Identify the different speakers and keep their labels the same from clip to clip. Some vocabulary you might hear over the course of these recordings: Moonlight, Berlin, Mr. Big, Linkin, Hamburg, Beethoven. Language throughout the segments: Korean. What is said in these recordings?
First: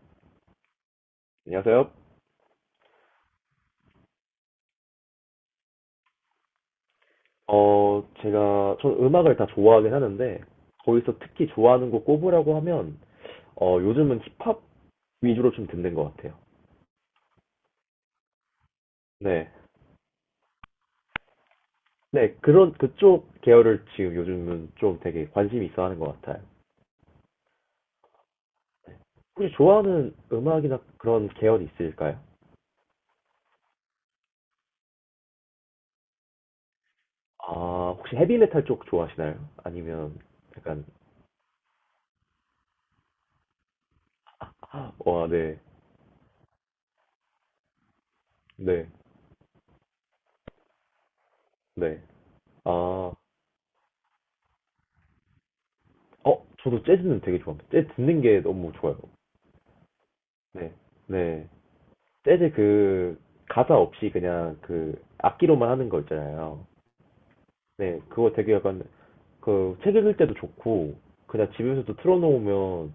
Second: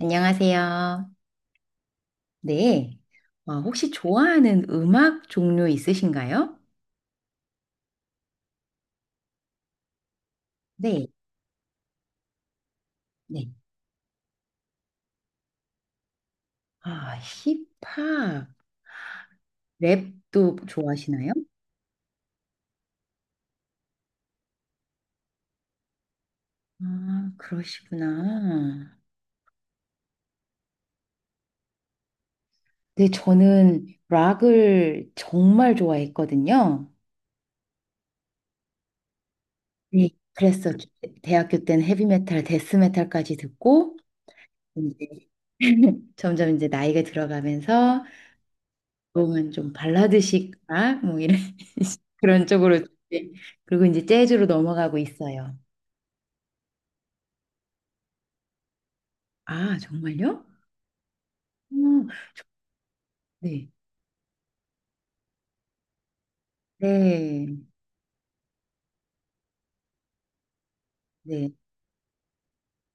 Speaker 1: 안녕하세요.
Speaker 2: 안녕하세요.
Speaker 1: 네. 혹시 좋아하는 음악 종류 있으신가요?
Speaker 2: 제가, 전 음악을 다 좋아하긴 하는데,
Speaker 1: 네.
Speaker 2: 거기서 특히 좋아하는 곡 꼽으라고 하면,
Speaker 1: 네.
Speaker 2: 요즘은 힙합 위주로 좀 듣는 것 같아요.
Speaker 1: 아, 힙합,
Speaker 2: 네.
Speaker 1: 랩도 좋아하시나요?
Speaker 2: 네, 그런, 그쪽 계열을 지금 요즘은 좀 되게 관심이 있어 하는 것 같아요.
Speaker 1: 아, 그러시구나.
Speaker 2: 혹시 좋아하는 음악이나 그런 계열이 있을까요?
Speaker 1: 네, 저는 락을 정말 좋아했거든요.
Speaker 2: 아, 혹시 헤비메탈 쪽 좋아하시나요?
Speaker 1: 네.
Speaker 2: 아니면
Speaker 1: 그래서
Speaker 2: 약간,
Speaker 1: 대학교 때는 헤비메탈, 데스메탈까지 듣고,
Speaker 2: 아,
Speaker 1: 이제
Speaker 2: 와, 네,
Speaker 1: 점점 이제 나이가 들어가면서
Speaker 2: 네,
Speaker 1: 그러면 좀 발라드식, 아, 뭐 이런
Speaker 2: 네.
Speaker 1: 그런
Speaker 2: 아,
Speaker 1: 쪽으로
Speaker 2: 어,
Speaker 1: 이제, 그리고 이제 재즈로 넘어가고 있어요.
Speaker 2: 저도 재즈는 되게 좋아합니다. 재즈 듣는 게 너무 좋아요.
Speaker 1: 아, 정말요?
Speaker 2: 네, 네.
Speaker 1: 음,
Speaker 2: 재즈 그
Speaker 1: 네.
Speaker 2: 가사 없이 그냥 그 악기로만 하는 거 있잖아요.
Speaker 1: 네.
Speaker 2: 네, 그거 되게 약간 그 책 읽을 때도 좋고 그냥
Speaker 1: 네.
Speaker 2: 집에서도 틀어놓으면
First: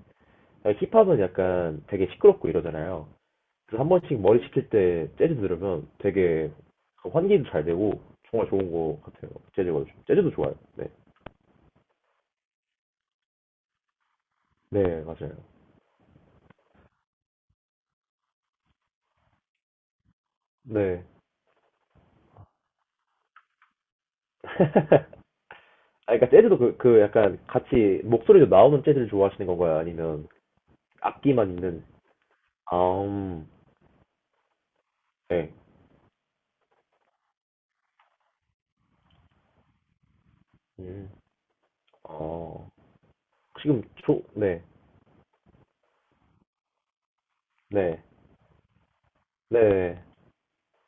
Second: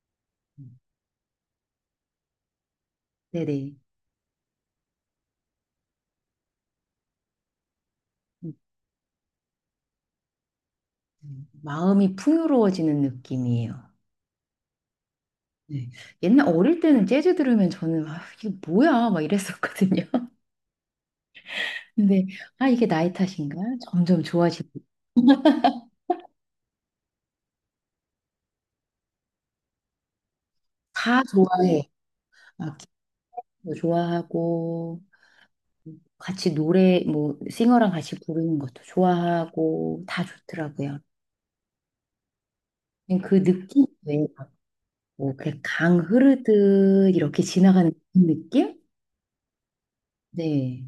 Speaker 2: 힙합은 약간 되게 시끄럽고 이러잖아요.
Speaker 1: 네, 네.
Speaker 2: 그래서 한 번씩 머리 식힐 때 재즈 들으면 되게 그 환기도 잘 되고 정말
Speaker 1: 음,
Speaker 2: 좋은 거 같아요. 재즈가 요즘. 재즈도 좋아요. 네,
Speaker 1: 마음이 풍요로워지는 느낌이에요.
Speaker 2: 네 맞아요.
Speaker 1: 네. 옛날 어릴 때는 재즈 들으면 저는, 아, 이게 뭐야? 막 이랬었거든요.
Speaker 2: 네.
Speaker 1: 근데 아, 이게 나이 탓인가? 점점 좋아지고
Speaker 2: 아, 그러니까 재즈도 그, 그 약간 같이 목소리도 나오는 재즈를 좋아하시는 건가요? 아니면
Speaker 1: 다
Speaker 2: 악기만 있는?
Speaker 1: 좋아해.
Speaker 2: 아,
Speaker 1: 악기도 좋아하고,
Speaker 2: 네.
Speaker 1: 같이 노래, 뭐, 싱어랑 같이 부르는 것도 좋아하고, 다 좋더라고요.
Speaker 2: 음. 어.
Speaker 1: 그냥 그
Speaker 2: 지금
Speaker 1: 느낌
Speaker 2: 조,
Speaker 1: 외에,
Speaker 2: 네.
Speaker 1: 뭐, 그강 흐르듯 이렇게 지나가는
Speaker 2: 네.
Speaker 1: 그 느낌?
Speaker 2: 네.
Speaker 1: 네.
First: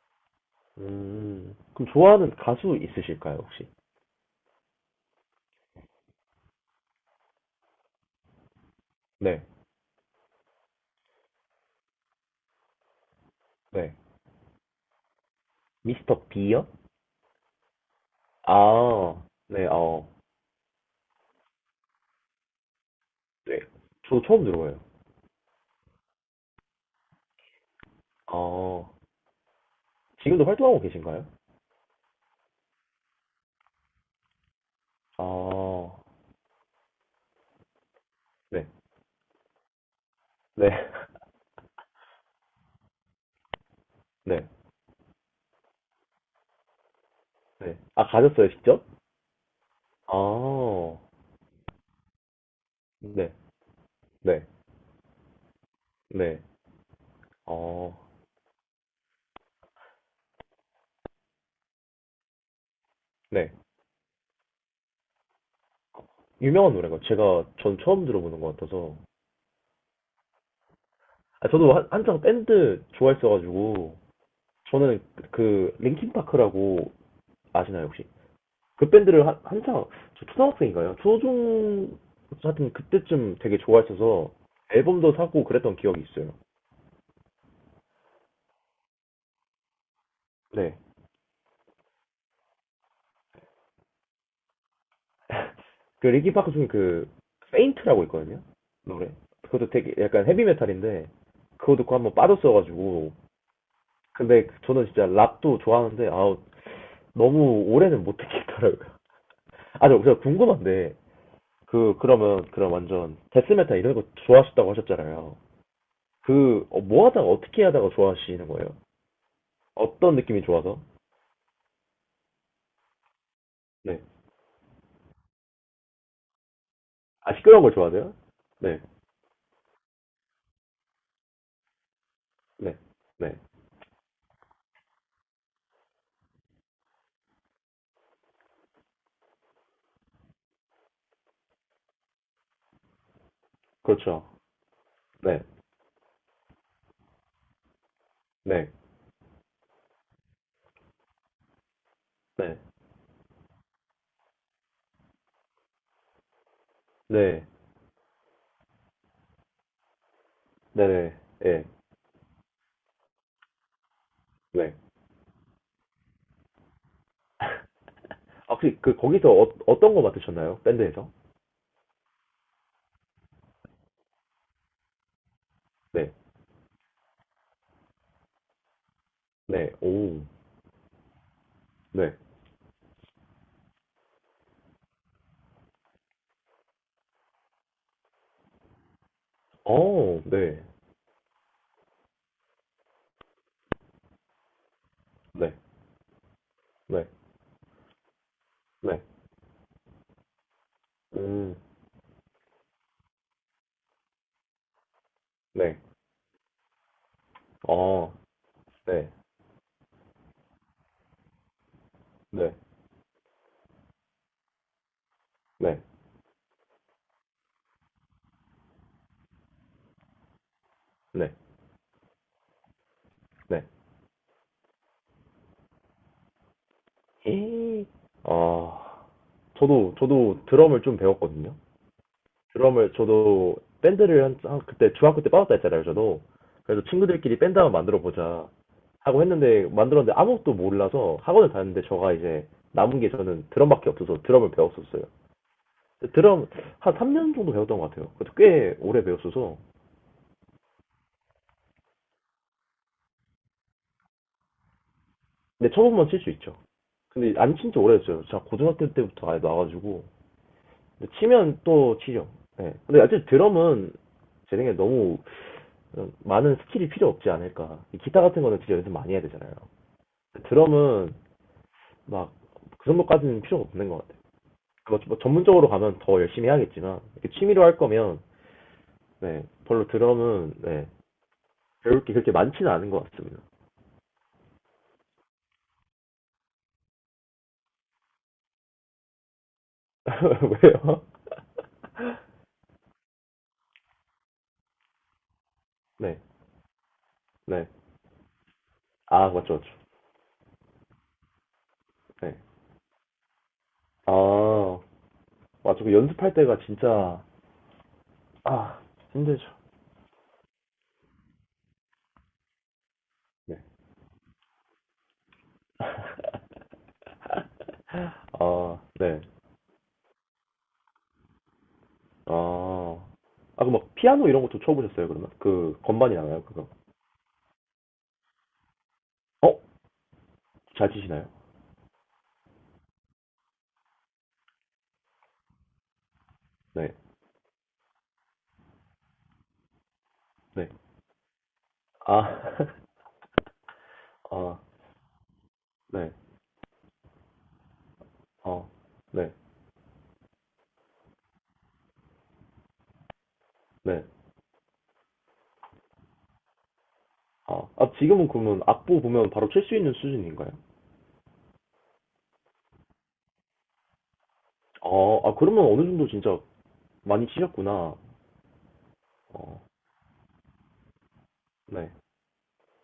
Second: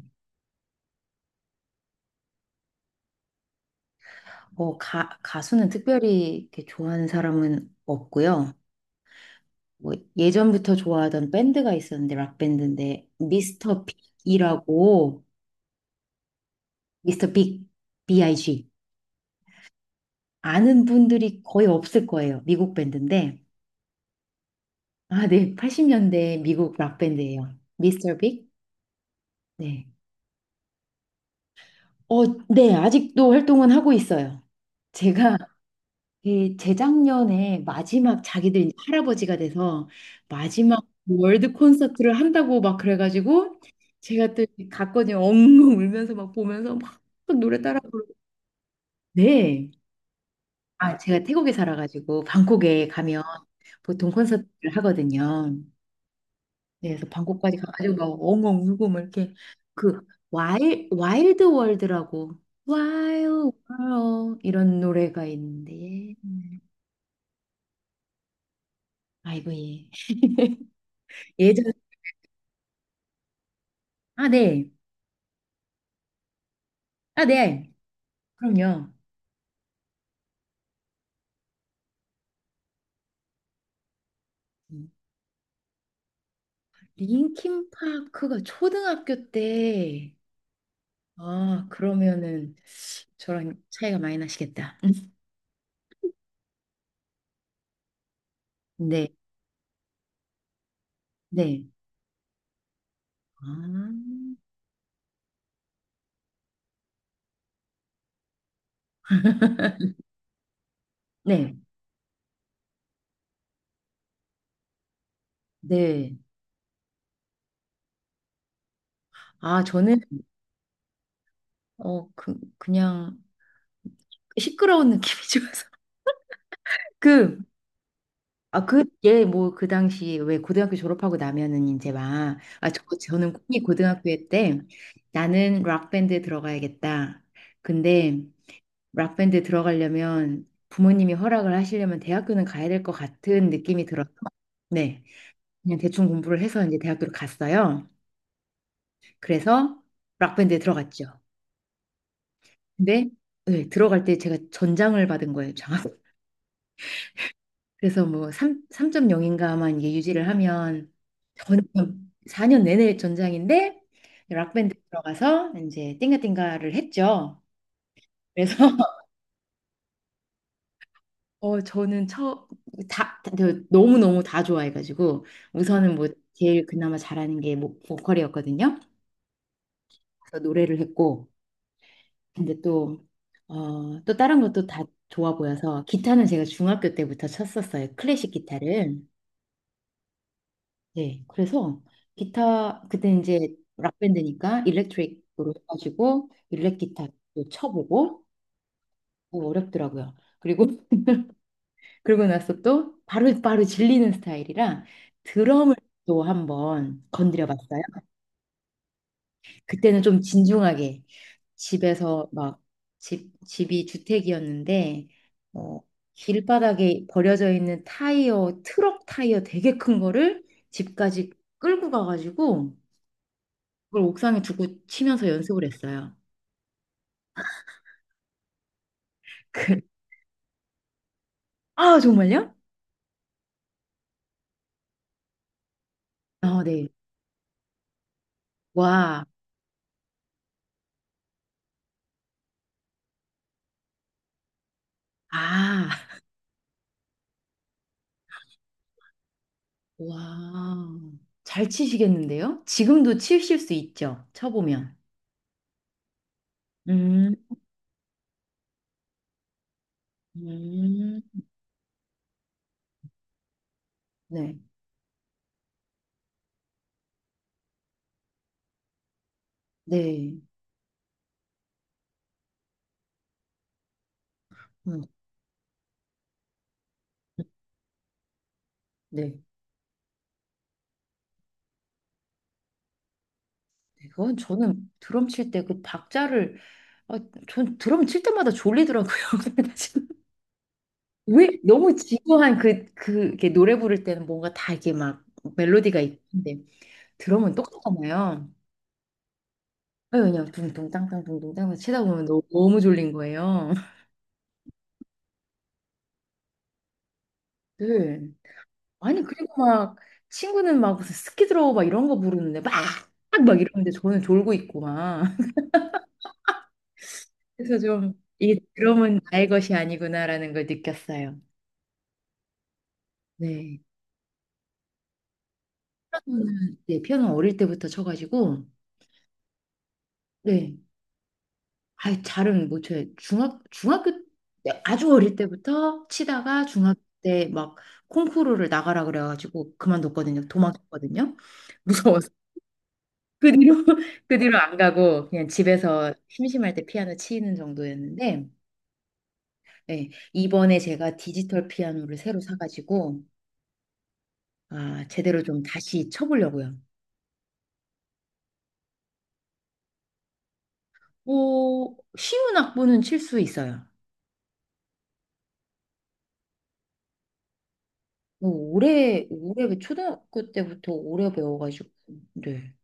Speaker 2: 음. 그럼 좋아하는 가수 있으실까요, 혹시?
Speaker 1: 어, 가수는 특별히 이렇게 좋아하는 사람은 없고요.
Speaker 2: 네.
Speaker 1: 뭐, 예전부터 좋아하던 밴드가 있었는데, 락밴드인데, 미스터
Speaker 2: 네.
Speaker 1: 빅이라고,
Speaker 2: 미스터 b 요
Speaker 1: 미스터 빅, B.I.G.
Speaker 2: 아. 네. 어.
Speaker 1: 아는 분들이 거의 없을 거예요. 미국 밴드인데.
Speaker 2: 네. 저도 처음 들어봐요.
Speaker 1: 아, 네. 80년대 미국 락밴드예요. 미스터 빅,
Speaker 2: 아.
Speaker 1: 네.
Speaker 2: 지금도 활동하고 계신가요?
Speaker 1: 어, 네, 아직도 활동은 하고 있어요. 제가
Speaker 2: 아.
Speaker 1: 이 재작년에 마지막, 자기들
Speaker 2: 네.
Speaker 1: 이제 할아버지가 돼서
Speaker 2: 네.
Speaker 1: 마지막 월드 콘서트를 한다고 막 그래가지고 제가 또
Speaker 2: 네.
Speaker 1: 이 갔거든요. 엉엉 울면서 막 보면서 막 노래
Speaker 2: 네.
Speaker 1: 따라
Speaker 2: 아,
Speaker 1: 부르고.
Speaker 2: 가셨어요, 직접?
Speaker 1: 네.
Speaker 2: 아.
Speaker 1: 아, 제가 태국에 살아가지고 방콕에 가면
Speaker 2: 네.
Speaker 1: 보통
Speaker 2: 네.
Speaker 1: 콘서트를 하거든요.
Speaker 2: 네.
Speaker 1: 네, 그래서 방콕까지
Speaker 2: 어.
Speaker 1: 가가지고 막 엉엉 울고 막 이렇게 그 와일드 월드라고, 와일드
Speaker 2: 네.
Speaker 1: 월드 이런 노래가 있는데 예.
Speaker 2: 유명한 노래가 제가 전 처음 들어보는 것 같아서.
Speaker 1: 아이고 예,
Speaker 2: 아,
Speaker 1: 예전,
Speaker 2: 저도 한, 한창 밴드 좋아했어가지고
Speaker 1: 아네아네,
Speaker 2: 저는 그 L I N 라고 아시나요 혹시? 그
Speaker 1: 그럼요.
Speaker 2: 밴드를 한, 한창 저 초등학생인가요? 초중 하여튼 그때쯤 되게 좋아했어서
Speaker 1: 음.
Speaker 2: 앨범도 사고 그랬던 기억이 있어요.
Speaker 1: linkin 가 초등학교 때,
Speaker 2: 네.
Speaker 1: 아 그러면은 저랑 차이가 많이 나시겠다.
Speaker 2: 그 링킨 파크 중에 그 페인트라고 있거든요. 노래.
Speaker 1: 네
Speaker 2: 그것도 되게 약간 헤비메탈인데
Speaker 1: 네.
Speaker 2: 그거 듣고 한번 빠졌어가지고
Speaker 1: 아,
Speaker 2: 근데 저는 진짜 랍도 좋아하는데 아 너무 오래는 못 듣겠더라고요. 아, 저, 저 궁금한데
Speaker 1: 네,
Speaker 2: 그 그러면 그럼 완전 데스메타 이런 거 좋아하셨다고 하셨잖아요.
Speaker 1: 네.
Speaker 2: 그 뭐 하다가 어떻게 하다가 좋아하시는 거예요?
Speaker 1: 아, 저는,
Speaker 2: 어떤 느낌이 좋아서?
Speaker 1: 어, 그냥
Speaker 2: 네.
Speaker 1: 시끄러운 느낌이 좋아서.
Speaker 2: 아
Speaker 1: 그,
Speaker 2: 시끄러운 걸 좋아하세요?
Speaker 1: 아,
Speaker 2: 네.
Speaker 1: 그, 얘, 뭐, 그 당시, 왜 고등학교 졸업하고 나면은 이제 막, 아,
Speaker 2: 네.
Speaker 1: 저는
Speaker 2: 네.
Speaker 1: 꿈이 고등학교 때 나는 락밴드에 들어가야겠다. 근데 락밴드에 들어가려면 부모님이 허락을 하시려면 대학교는 가야 될 것 같은 느낌이 들어서,
Speaker 2: 그렇죠.
Speaker 1: 네.
Speaker 2: 네.
Speaker 1: 그냥 대충 공부를 해서 이제 대학교를 갔어요.
Speaker 2: 네.
Speaker 1: 그래서 락밴드에 들어갔죠.
Speaker 2: 네.
Speaker 1: 근데, 네, 들어갈 때 제가 전장을 받은 거예요.
Speaker 2: 네.
Speaker 1: 그래서 뭐 3, 점0인가만 이게 유지를
Speaker 2: 네.
Speaker 1: 하면
Speaker 2: 네.
Speaker 1: 전
Speaker 2: 네.
Speaker 1: 4년 내내 전장인데 락밴드
Speaker 2: 네.
Speaker 1: 들어가서 이제 띵가띵가를 했죠.
Speaker 2: 아,
Speaker 1: 그래서
Speaker 2: 혹시 그 거기서 어떤 거 맡으셨나요? 밴드에서?
Speaker 1: 어 저는 처다 너무 너무 다 좋아해가지고 우선은 뭐
Speaker 2: 네.
Speaker 1: 제일 그나마 잘하는 게 뭐, 보컬이었거든요.
Speaker 2: 네. 오.
Speaker 1: 그래서 노래를 했고
Speaker 2: 네.
Speaker 1: 근데 또 어, 또 다른 것도 다 좋아 보여서, 기타는 제가 중학교 때부터 쳤었어요. 클래식 기타를.
Speaker 2: 어. 네.
Speaker 1: 네, 그래서 기타 그때 이제 락밴드니까
Speaker 2: 네.
Speaker 1: 일렉트릭으로 해가지고 일렉
Speaker 2: 네.
Speaker 1: 기타도 쳐보고
Speaker 2: 네.
Speaker 1: 어, 어렵더라고요. 그리고
Speaker 2: 음.
Speaker 1: 그러고 나서 또 바로바로 질리는 스타일이라 드럼을
Speaker 2: 네.
Speaker 1: 또 한번 건드려 봤어요.
Speaker 2: 어. 네.
Speaker 1: 그때는 좀 진중하게 집에서
Speaker 2: 네.
Speaker 1: 막, 집이 주택이었는데 어,
Speaker 2: 네.
Speaker 1: 길바닥에 버려져 있는 타이어, 트럭 타이어 되게 큰 거를 집까지
Speaker 2: 네.
Speaker 1: 끌고 가가지고
Speaker 2: 네.
Speaker 1: 그걸 옥상에 두고 치면서 연습을 했어요.
Speaker 2: 예. 아,
Speaker 1: 그,
Speaker 2: 저도, 저도 드럼을 좀 배웠거든요.
Speaker 1: 아, 정말요?
Speaker 2: 드럼을, 저도 밴드를 한, 그때 중학교 때 빠졌다 했잖아요, 저도.
Speaker 1: 어,
Speaker 2: 그래서
Speaker 1: 네.
Speaker 2: 친구들끼리 밴드 한번 만들어 보자 하고
Speaker 1: 와,
Speaker 2: 했는데, 만들었는데 아무것도 몰라서 학원을 다녔는데, 저가 이제 남은 게 저는 드럼밖에 없어서 드럼을 배웠었어요.
Speaker 1: 아,
Speaker 2: 근데 드럼 한 3년 정도 배웠던 것 같아요. 그래도 꽤 오래 배웠어서.
Speaker 1: 와. 잘 치시겠는데요? 지금도 치실 수 있죠? 쳐보면.
Speaker 2: 근데 처음만 칠 수 있죠.
Speaker 1: 음,
Speaker 2: 근데 안 친지 오래됐어요. 제가 고등학교 때부터 아예 나와가지고.
Speaker 1: 음,
Speaker 2: 치면 또 치죠. 네. 근데 어쨌든 드럼은 제
Speaker 1: 네,
Speaker 2: 생각에 너무 많은 스킬이 필요 없지 않을까. 기타 같은 거는 진짜 연습 많이 해야 되잖아요.
Speaker 1: 네.
Speaker 2: 드럼은 막 그 정도까지는 필요가 없는 것 같아요. 그
Speaker 1: 음,
Speaker 2: 뭐 전문적으로 가면 더 열심히 해야겠지만 이렇게
Speaker 1: 네.
Speaker 2: 취미로 할 거면
Speaker 1: 네,
Speaker 2: 네, 별로 드럼은 네, 배울 게 그렇게 많지는 않은 것 같습니다.
Speaker 1: 그건 저는 드럼 칠 때 그 박자를, 아, 전 드럼 칠 때마다 졸리더라고요. 그래가지고
Speaker 2: 왜요?
Speaker 1: 왜 너무 지루한 그, 그, 이렇게 노래 부를 때는 뭔가 다 이게 막 멜로디가
Speaker 2: 네,
Speaker 1: 있는데 드럼은
Speaker 2: 네.
Speaker 1: 똑같잖아요.
Speaker 2: 아, 맞죠, 맞죠.
Speaker 1: 아니, 그냥 둥둥 땅땅 둥둥 땅땅 치다 보면
Speaker 2: 네.
Speaker 1: 너무 너무 졸린 거예요.
Speaker 2: 아, 맞죠. 그 연습할 때가 진짜,
Speaker 1: 네.
Speaker 2: 아,
Speaker 1: 아니
Speaker 2: 힘들죠.
Speaker 1: 그리고 막 친구는 막 무슨 스키 들어 막 이런 거 부르는데 막
Speaker 2: 네.
Speaker 1: 막 이러는데 저는 졸고 있고 막 그래서 좀 이
Speaker 2: 아,
Speaker 1: 드럼은
Speaker 2: 네.
Speaker 1: 나의 것이 아니구나라는 걸 느꼈어요.
Speaker 2: 아, 아, 그
Speaker 1: 네.
Speaker 2: 막 피아노 이런 것도 쳐보셨어요, 그러면? 그 건반이 나가요, 그거?
Speaker 1: 피아노는, 네, 피아노 어릴 때부터 쳐가지고
Speaker 2: 어?
Speaker 1: 네.
Speaker 2: 잘 치시나요?
Speaker 1: 아, 잘은 못 쳐요. 중학교 때, 아주 어릴 때부터 치다가
Speaker 2: 네,
Speaker 1: 중학교 때 막 콩쿠르를 나가라 그래가지고 그만뒀거든요.
Speaker 2: 네.
Speaker 1: 도망쳤거든요.
Speaker 2: 아,
Speaker 1: 무서워서. 그 뒤로 그 뒤로
Speaker 2: 아,
Speaker 1: 안 가고 그냥 집에서
Speaker 2: 네,
Speaker 1: 심심할 때 피아노 치는 정도였는데,
Speaker 2: 어, 네,
Speaker 1: 예, 이번에 제가 디지털 피아노를 새로 사가지고
Speaker 2: 네.
Speaker 1: 아, 제대로 좀 다시 쳐보려고요.
Speaker 2: 아, 아, 지금은 그러면 악보 보면 바로 칠 수 있는 수준인가요?
Speaker 1: 오, 쉬운 악보는 칠 수 있어요.
Speaker 2: 어, 아, 그러면 어느 정도 진짜 많이 치셨구나.
Speaker 1: 오, 오래
Speaker 2: 어,
Speaker 1: 오래 그 초등학교 때부터 오래 배워가지고
Speaker 2: 네.
Speaker 1: 네.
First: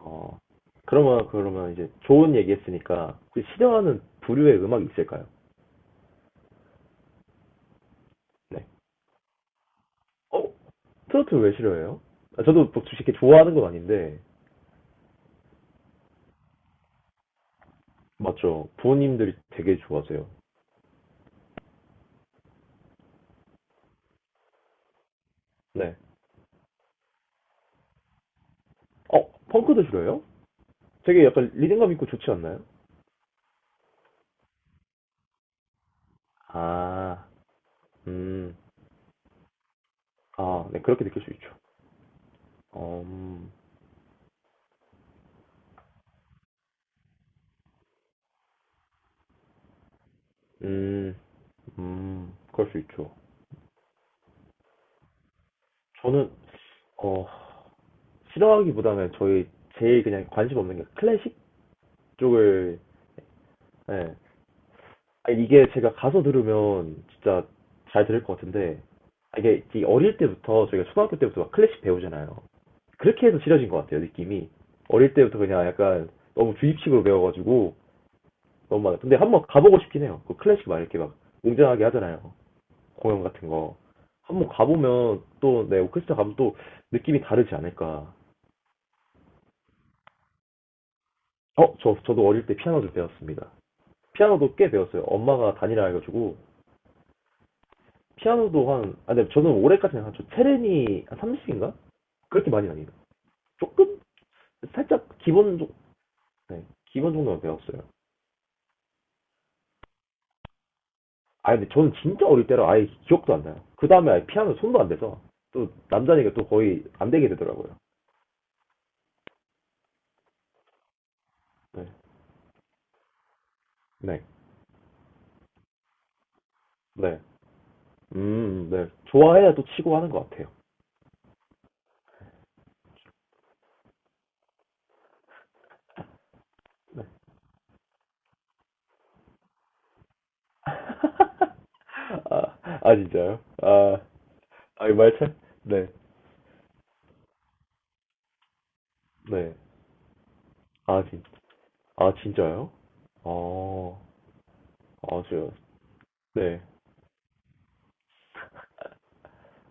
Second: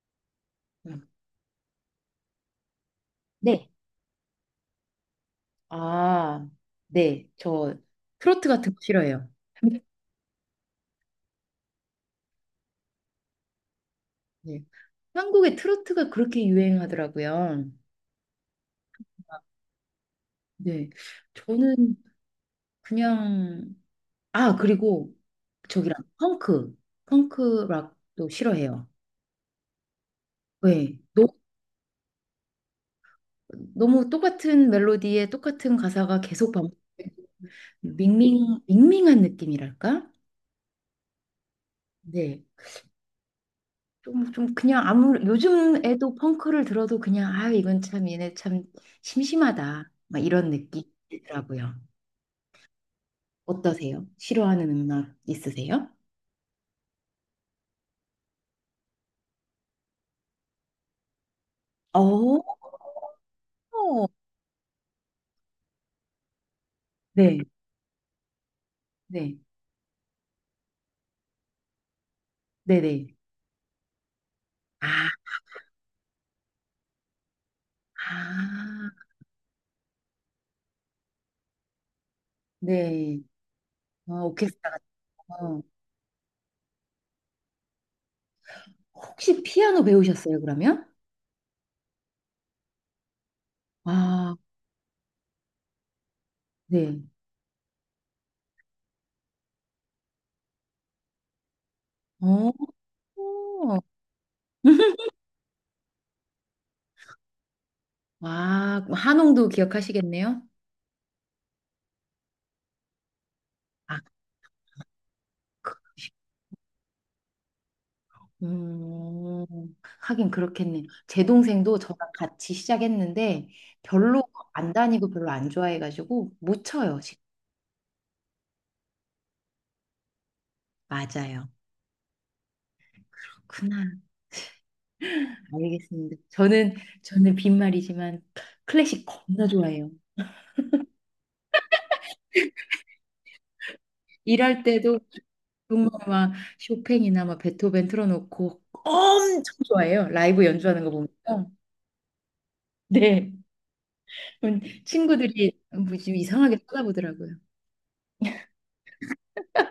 Speaker 2: 어,
Speaker 1: 음.
Speaker 2: 그러면, 그러면 이제 좋은 얘기 했으니까, 혹시
Speaker 1: 네.
Speaker 2: 싫어하는 부류의 음악이 있을까요?
Speaker 1: 아, 네. 저 트로트
Speaker 2: 네.
Speaker 1: 같은 거 싫어해요.
Speaker 2: 어? 트로트 왜 싫어해요? 아, 저도 뭐 이렇게 좋아하는 건 아닌데,
Speaker 1: 네. 한국에 트로트가 그렇게 유행하더라고요.
Speaker 2: 맞죠. 부모님들이 되게 좋아하세요.
Speaker 1: 네. 저는 그냥, 아 그리고
Speaker 2: 네.
Speaker 1: 저기랑 펑크, 펑크 락도 싫어해요.
Speaker 2: 어, 펑크도 들어요?
Speaker 1: 왜?
Speaker 2: 되게
Speaker 1: 너,
Speaker 2: 약간 리듬감 있고 좋지 않나요?
Speaker 1: 너무 똑같은 멜로디에 똑같은 가사가 계속 반복,
Speaker 2: 아, 음,
Speaker 1: 밍밍 밍밍한 느낌이랄까?
Speaker 2: 아, 네, 그렇게 느낄 수 있죠.
Speaker 1: 네.
Speaker 2: 어,
Speaker 1: 좀 좀 그냥 아무 요즘 애도 펑크를 들어도 그냥 아 이건 참 얘네 참 심심하다. 막 이런
Speaker 2: 음,
Speaker 1: 느낌이더라고요.
Speaker 2: 그럴 수 있죠.
Speaker 1: 어떠세요? 싫어하는 음악 있으세요?
Speaker 2: 저는, 어, 싫어하기보다는 저희 제일 그냥 관심 없는 게 클래식
Speaker 1: 어.
Speaker 2: 쪽을, 예. 아, 이게 제가 가서 들으면
Speaker 1: 네.
Speaker 2: 진짜 잘 들을 것 같은데,
Speaker 1: 네.
Speaker 2: 아, 이게 이 어릴 때부터 저희가 초등학교 때부터 막 클래식 배우잖아요.
Speaker 1: 네네.
Speaker 2: 그렇게 해서 싫어진 것 같아요, 느낌이.
Speaker 1: 아.
Speaker 2: 어릴 때부터 그냥 약간 너무 주입식으로 배워가지고 너무
Speaker 1: 아.
Speaker 2: 많아. 근데 한번 가보고 싶긴 해요. 그 클래식 막 이렇게 막 웅장하게 하잖아요.
Speaker 1: 네.
Speaker 2: 공연 같은 거.
Speaker 1: 어,
Speaker 2: 한번
Speaker 1: 오케스트라 같은
Speaker 2: 가보면
Speaker 1: 거.
Speaker 2: 또, 네, 오케스트라 가면 또 느낌이 다르지 않을까.
Speaker 1: 혹시 피아노 배우셨어요, 그러면?
Speaker 2: 어, 저, 저도 어릴 때 피아노 좀 배웠습니다.
Speaker 1: 아,
Speaker 2: 피아노도 꽤 배웠어요. 엄마가 다니라 해가지고.
Speaker 1: 네.
Speaker 2: 피아노도 한, 아, 근데 저는 올해까지는 한, 저 체르니 한 30인가?
Speaker 1: 어.
Speaker 2: 그렇게 많이 아니에요. 조금, 살짝 기본, 네, 기본 정도만 배웠어요.
Speaker 1: 와, 그럼 한홍도 기억하시겠네요?
Speaker 2: 아 근데 저는 진짜 어릴 때라 아예 기억도 안 나요. 그
Speaker 1: 아,
Speaker 2: 다음에 아예 피아노 손도 안 대서 또
Speaker 1: 그-
Speaker 2: 남자니까 또 거의 안 되게 되더라고요.
Speaker 1: 음, 하긴 그렇겠네요. 제 동생도
Speaker 2: 네,
Speaker 1: 저랑 같이 시작했는데 별로
Speaker 2: 네,
Speaker 1: 안 다니고 별로 안 좋아해가지고 못 쳐요,
Speaker 2: 네,
Speaker 1: 지금.
Speaker 2: 네. 좋아해야 또 치고 하는 것 같아요.
Speaker 1: 맞아요. 그나 알겠습니다. 저는 빈말이지만 클래식 겁나 좋아해요.
Speaker 2: 아, 아 진짜요? 아,
Speaker 1: 일할
Speaker 2: 아
Speaker 1: 때도
Speaker 2: 말차? 네,
Speaker 1: 정말 막 쇼팽이나 막 베토벤 틀어놓고
Speaker 2: 네.
Speaker 1: 엄청 좋아해요. 라이브 연주하는 거 보
Speaker 2: 아
Speaker 1: 면
Speaker 2: 진,
Speaker 1: 서
Speaker 2: 아 진짜요?
Speaker 1: 네.
Speaker 2: 어, 아 저요.
Speaker 1: 친구들이 뭐좀 이상하게
Speaker 2: 네.
Speaker 1: 쳐다보더라고요.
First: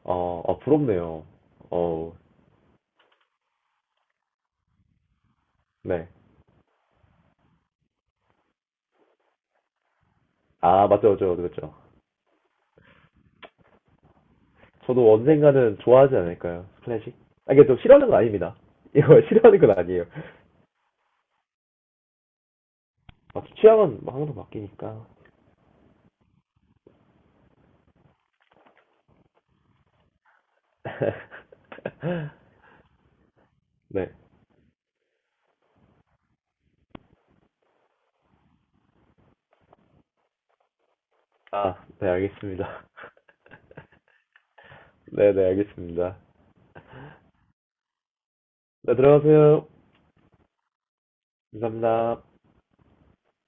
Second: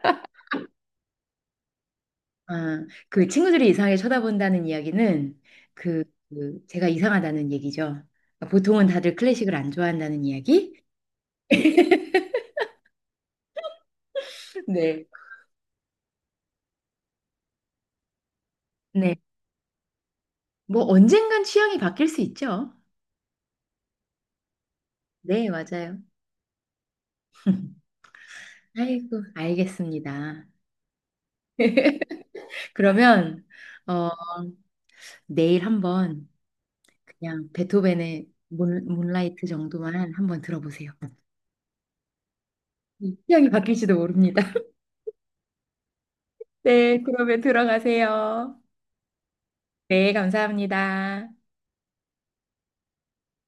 Speaker 2: 아, 아 부럽네요. 어,
Speaker 1: 아, 그 친구들이 이상하게 쳐다본다는 이야기는 그,
Speaker 2: 네.
Speaker 1: 그 제가 이상하다는 얘기죠. 그러니까 보통은 다들 클래식을 안 좋아한다는 이야기?
Speaker 2: 아 맞죠, 맞죠, 맞죠.
Speaker 1: 네.
Speaker 2: 저도 언젠가는 좋아하지 않을까요? 클래식? 아, 이게 좀 싫어하는 건 아닙니다.
Speaker 1: 네.
Speaker 2: 이거 싫어하는 건 아니에요.
Speaker 1: 뭐 언젠간 취향이 바뀔 수 있죠.
Speaker 2: 아, 취향은 막 항상 바뀌니까.
Speaker 1: 네, 맞아요. 아이고, 알겠습니다. 그러면, 어,
Speaker 2: 네.
Speaker 1: 내일 한번 그냥 베토벤의 문라이트 정도만 한번 들어보세요.
Speaker 2: 아, 네, 알겠습니다.
Speaker 1: 취향이 바뀔지도 모릅니다.
Speaker 2: 네, 네, 알겠습니다.
Speaker 1: 네, 그러면 들어가세요.
Speaker 2: 네, 들어가세요.
Speaker 1: 네, 감사합니다.
Speaker 2: 감사합니다.